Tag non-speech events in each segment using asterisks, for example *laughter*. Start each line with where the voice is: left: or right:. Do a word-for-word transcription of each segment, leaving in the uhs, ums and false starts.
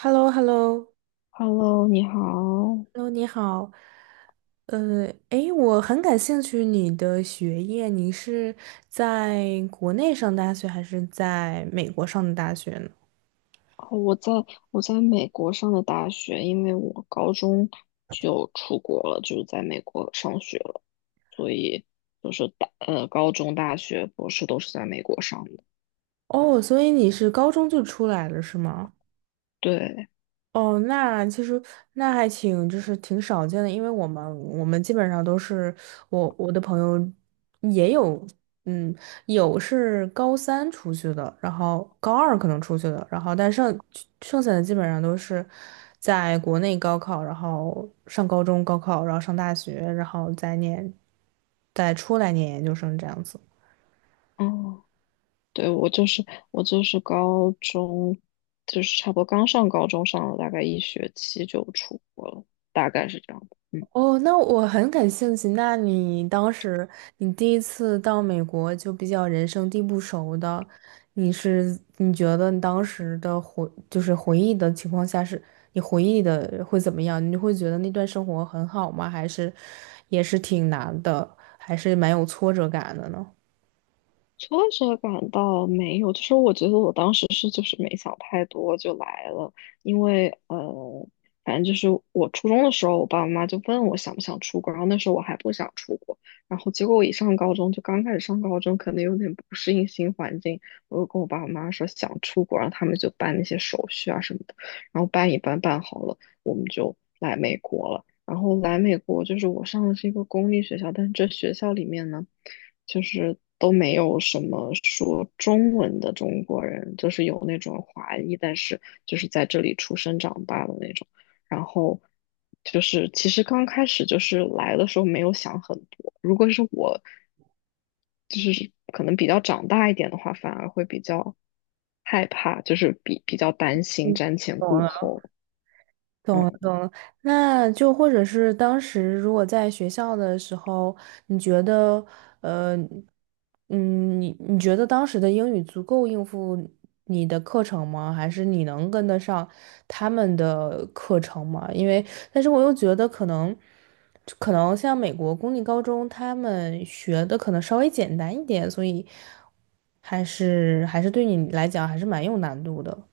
right: h e l l o h e l l o h e
left: Hello，你好。
right: l l o 你好。呃，诶，我很感兴趣你的学业，你是在国内上大学还是在美国上的大学呢？
left: 哦我在我在美国上的大学，因为我高中就出国了，就是在美国上学了，所以就是大呃高中、大学、博士都是在美国上的。
right: 哦，所以你是高中就出来了，是吗？
left: 对，
right: 哦，那其实那还挺，就是挺少见的，因为我们我们基本上都是我我的朋友也有，嗯，有是高三出去的，然后高二可能出去的，然后但剩剩下的基本上都是在国内高考，然后上高中高考，然后上大学，然后再念，再出来念研究生这样子。
left: 嗯，对，我就是我就是高中，就是差不多刚上高中上了大概一学期就出国了，大概是这样的。嗯，
right: 哦，那我很感兴趣。那你当时你第一次到美国就比较人生地不熟的，你是你觉得你当时的回就是回忆的情况下是，你回忆的会怎么样？你会觉得那段生活很好吗？还是也是挺难的，还是蛮有挫折感的呢？
left: 挫折感倒没有，就是我觉得我当时是就是没想太多就来了，因为呃，反正就是我初中的时候，我爸爸妈妈就问我想不想出国，然后那时候我还不想出国，然后结果我一上高中就刚开始上高中，可能有点不适应新环境，我就跟我爸爸妈妈说想出国，然后他们就办那些手续啊什么的，然后办一办办好了，我们就来美国了，然后来美国就是我上的是一个公立学校，但是这学校里面呢。就是都没有什么说中文的中国人，就是有那种华裔，但是就是在这里出生长大的那种。然后就是其实刚开始就是来的时候没有想很多，如果是我，就是可能比较长大一点的话，反而会比较害怕，就是比比较担心瞻前顾后。嗯。
right: 那就或者是当时如果在学校的时候，你觉得，呃，嗯，你你觉得当时的英语足够应付你的课程吗？还是你能跟得上他们的课程吗？因为，但是我又觉得可能，可能像美国公立高中，他们学的可能稍微简单一点，所以还是还是对你来讲还是蛮有难度的。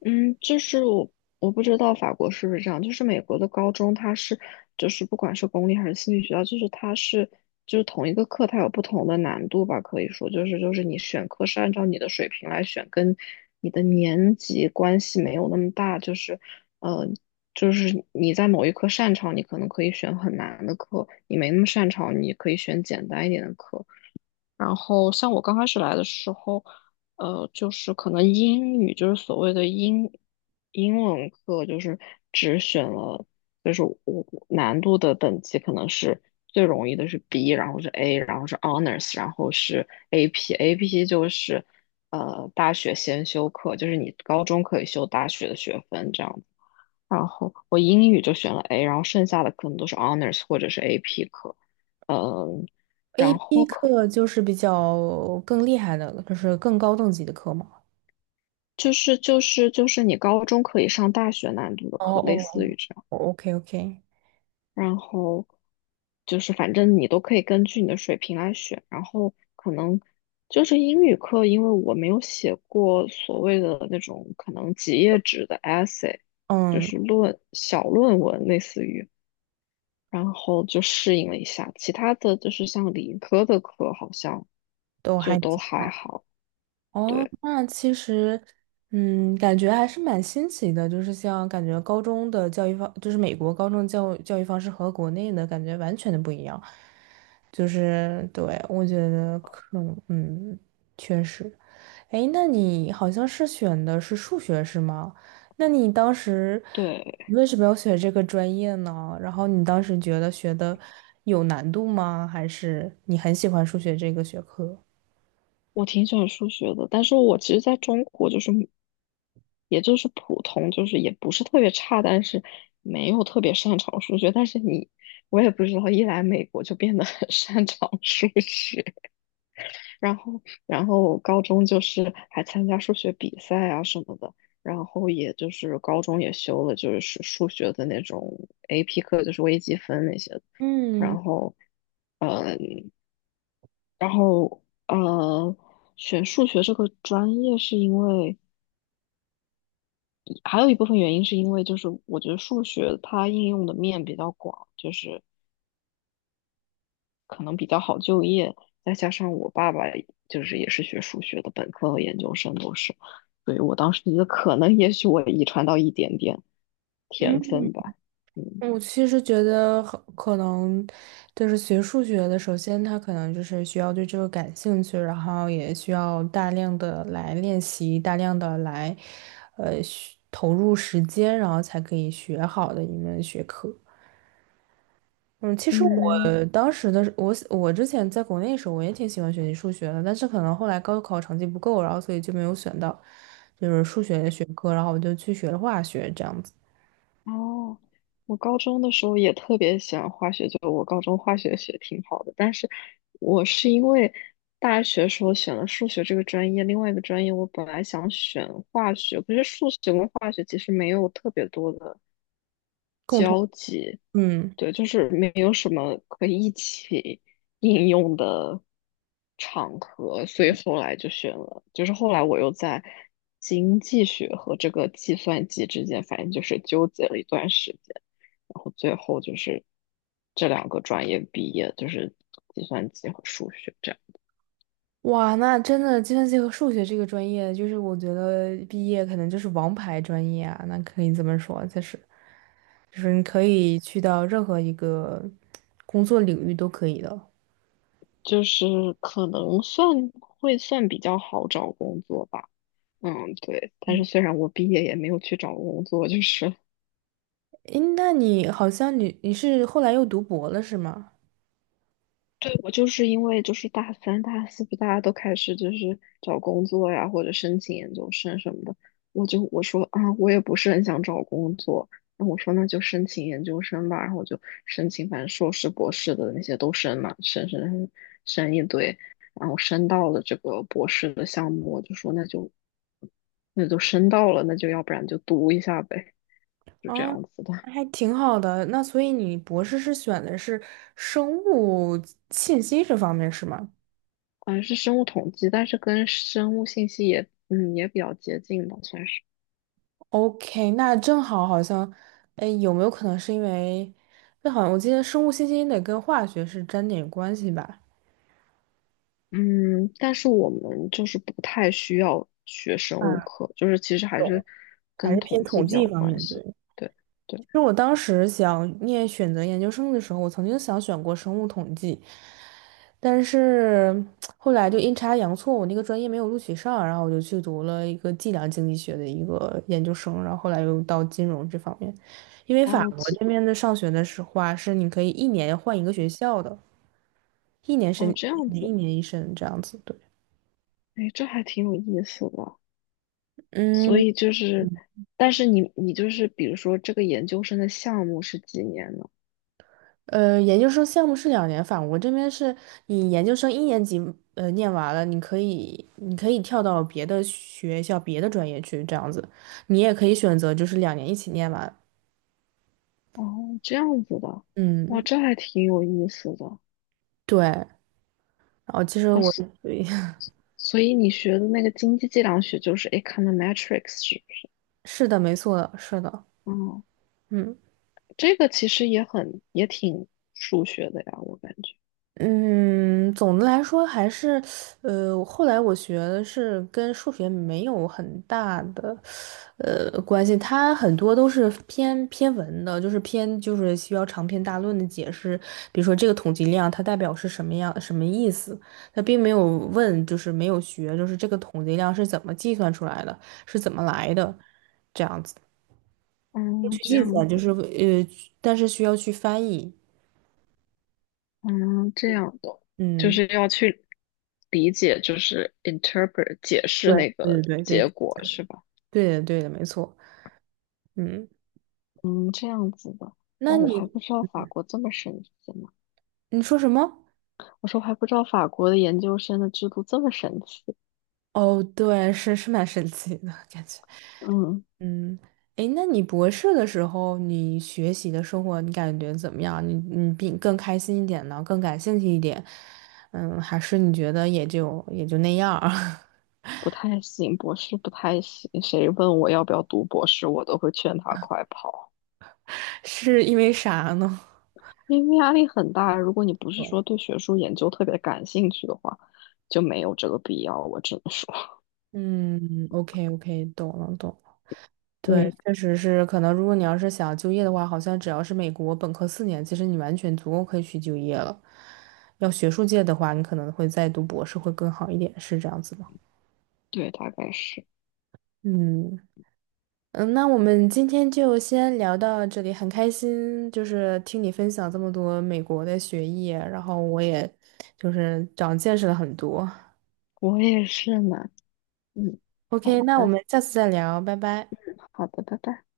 left: 嗯，就是我我不知道法国是不是这样，就是美国的高中它是就是不管是公立还是私立学校，就是它是就是同一个课它有不同的难度吧，可以说就是就是你选课是按照你的水平来选，跟你的年级关系没有那么大，就是呃就是你在某一科擅长，你可能可以选很难的课；你没那么擅长，你可以选简单一点的课。然后像我刚开始来的时候，呃，就是可能英语就是所谓的英英文课，就是只选了，就是我难度的等级可能是最容易的是 B，然后是 A，然后是 Honors，然后是 A P，A P 就是呃大学先修课，就是你高中可以修大学的学分这样子。然后我英语就选了 A，然后剩下的可能都是 Honors 或者是 A P 课。然后
right: A P
left: 可
right: 课就是比较更厉害的了，就是更高等级的课嘛。
left: 就是就是就是你高中可以上大学难度的
right: 哦
left: 课，类
right: 哦
left: 似于
right: 哦
left: 这样。
right: ，OK OK，
left: 然后就是反正你都可以根据你的水平来选。然后可能就是英语课，因为我没有写过所谓的那种可能几页纸的 essay，就
right: 嗯，
left: 是论小论文类似于，然后就适应了一下。其他的就是像理科的课，好像
right: 都
left: 就
right: 还
left: 都
right: 挺
left: 还
right: 好。
left: 好。
right: 哦，
left: 对
right: 那其实，嗯，感觉还是蛮新奇的，就是像感觉高中的教育方，就是美国高中教教育方式和国内的感觉完全的不一样。就是对，我觉得可能，嗯，确实。哎，那你好像是选的是数学是吗？那你当时
left: 对，
right: 为什么要学这个专业呢？然后你当时觉得学的有难度吗？还是你很喜欢数学这个学科？
left: 我挺喜欢数学的，但是我其实在中国就是也就是普通，就是也不是特别差，但是没有特别擅长数学。但是你，我也不知道，一来美国就变得很 *laughs* 擅长数学，然后，然后我高中就是还参加数学比赛啊什么的，然后也就是高中也修了就是数学的那种 A P 课，就是微积分那些的。
right: 嗯
left: 然后，然后呃，选数学这个专业是因为。还有一部分原因是因为就是我觉得数学它应用的面比较广，就是可能比较好就业，再加上我爸爸就是也是学数学的，本科和研究生都是，所以我当时觉得可能也许我遗传到一点点天
right: 嗯，
left: 分吧，嗯。
right: 我其实觉得很可能就是学数学的，首先他可能就是需要对这个感兴趣，然后也需要大量的来练习，大量的来呃学投入时间，然后才可以学好的一门学科。嗯，其实
left: 嗯，
right: 我当时的我，我之前在国内的时候，我也挺喜欢学习数学的，但是可能后来高考成绩不够，然后所以就没有选到就是数学的学科，然后我就去学了化学，这样子。
left: 哦，我高中的时候也特别喜欢化学，就我高中化学学挺好的，但是我是因为大学时候选了数学这个专业，另外一个专业我本来想选化学，可是数学跟化学其实没有特别多的。
right: 共同。
left: 交集，
right: 嗯，
left: 对，就是没有什么可以一起 *laughs* 应用的场合，所以后来就选了，就是后来我又在经济学和这个计算机之间，反正就是纠结了一段时间，然后最后就是这两个专业毕业，就是计算机和数学这样，
right: 哇，那真的计算机和数学这个专业，就是我觉得毕业可能就是王牌专业啊，那可以这么说，就是就是你可以去到任何一个工作领域都可以的。
left: 就是可能算会算比较好找工作吧。嗯，对，但是虽然我毕业也没有去找工作，就是。
right: 诶，那你好像你你是后来又读博了是吗？
left: 对，我就是因为就是大三、大四不大家都开始就是找工作呀，或者申请研究生什么的，我就我说啊，我也不是很想找工作，那我说那就申请研究生吧，然后我就申请，反正硕士、博士的那些都申嘛，申申申申一堆，然后申到了这个博士的项目，我就说那就那就申到了，那就要不然就读一下呗，就这
right: 啊，
left: 样子的，
right: 那还挺好的。那所以你博士是选的是生物信息这方面是吗
left: 好像是生物统计，但是跟生物信息也嗯也比较接近吧，算是。
right: ？OK，那正好好像，哎，有没有可能是因为，那好像我记得生物信息得跟化学是沾点关系吧？
left: 嗯，但是我们就是不太需要学生物
right: 啊，
left: 课，就是其实还是
right: 还
left: 跟
right: 是偏
left: 统计
right: 统
left: 比较
right: 计
left: 有
right: 方
left: 关
right: 面，
left: 系。
right: 对。
left: 对对，
right: 就我当时想念选择研究生的时候，我曾经想选过生物统计，但是后来就阴差阳错，我那个专业没有录取上，然后我就去读了一个计量经济学的一个研究生，然后后来又到金融这方面，因为法
left: 哦，
right: 国
left: 其
right: 这边的上学的是话是你可以一年换一个学校的，一年申
left: 哦这
right: 一
left: 样
right: 年
left: 子，
right: 一年一申这样子，对，
left: 哎，这还挺有意思的。所
right: 嗯。
left: 以就是，但是你你就是比如说这个研究生的项目是几年呢？
right: 呃，研究生项目是两年法，我这边是你研究生一年级呃念完了，你可以你可以跳到别的学校、别的专业去这样子，你也可以选择就是两年一起念完。
left: 哦，这样子的，哇，
right: 嗯，
left: 这还挺有意思的。
right: 对。然后其实
left: 哦，
right: 我，
left: 所
right: *laughs*
left: 所以你学的那个经济计量学就是 econometrics 是不是？
right: 是的，没错的，是的，
left: 哦
right: 嗯。
left: 这个其实也很也挺数学的呀，我感觉。
right: 嗯，总的来说还是，呃，后来我学的是跟数学没有很大的，呃，关系，它很多都是偏偏文的，就是偏就是需要长篇大论的解释，比如说这个统计量它代表是什么样什么意思，它并没有问，就是没有学，就是这个统计量是怎么计算出来的，是怎么来的，这样子
left: 嗯，
right: 去
left: 这
right: 计
left: 样
right: 算，就
left: 子，
right: 是呃，但是需要去翻译，
left: 嗯，这样的，就
right: 嗯，
left: 是要去理解，就是 interpret 解释
right: 对
left: 那个
right: 对对
left: 结
right: 对
left: 果是吧？
right: 对的对的，没错。嗯，
left: 嗯，这样子的。
right: 那
left: 哇，我还
right: 你。
left: 不知道法国这么神奇呢。
right: 你说什么？
left: 我说我还不知道法国的研究生的制度这么神奇。
right: 哦，对，是是蛮神奇的感觉。
left: 嗯，
right: 嗯，诶，那你博士的时候，你学习的生活，你感觉怎么样？你你比更开心一点呢，更感兴趣一点？嗯，还是你觉得也就也就那样儿？
left: 不太行，博士不太行。谁问我要不要读博士，我都会劝他快跑。
right: *laughs* 是因为啥呢？
left: 因为压力很大，如果你不是说对学术研究特别感兴趣的话，就没有这个必要。我只能说，
right: 嗯，OK OK，懂了懂了。对，
left: 嗯，
right: 确实是，可能如果你要是想就业的话，好像只要是美国本科四年，其实你完全足够可以去就业了。要学术界的话，你可能会再读博士会更好一点，是这样子吗？
left: *laughs* 对，大概是，
right: 嗯嗯，那我们今天就先聊到这里，很开心，就是听你分享这么多美国的学业，然后我也就是长见识了很多。
left: 我也是呢。嗯，
right: OK，
left: 好
right: 那我
left: 的，
right: 们下次再聊，拜拜。
left: 好的，拜拜。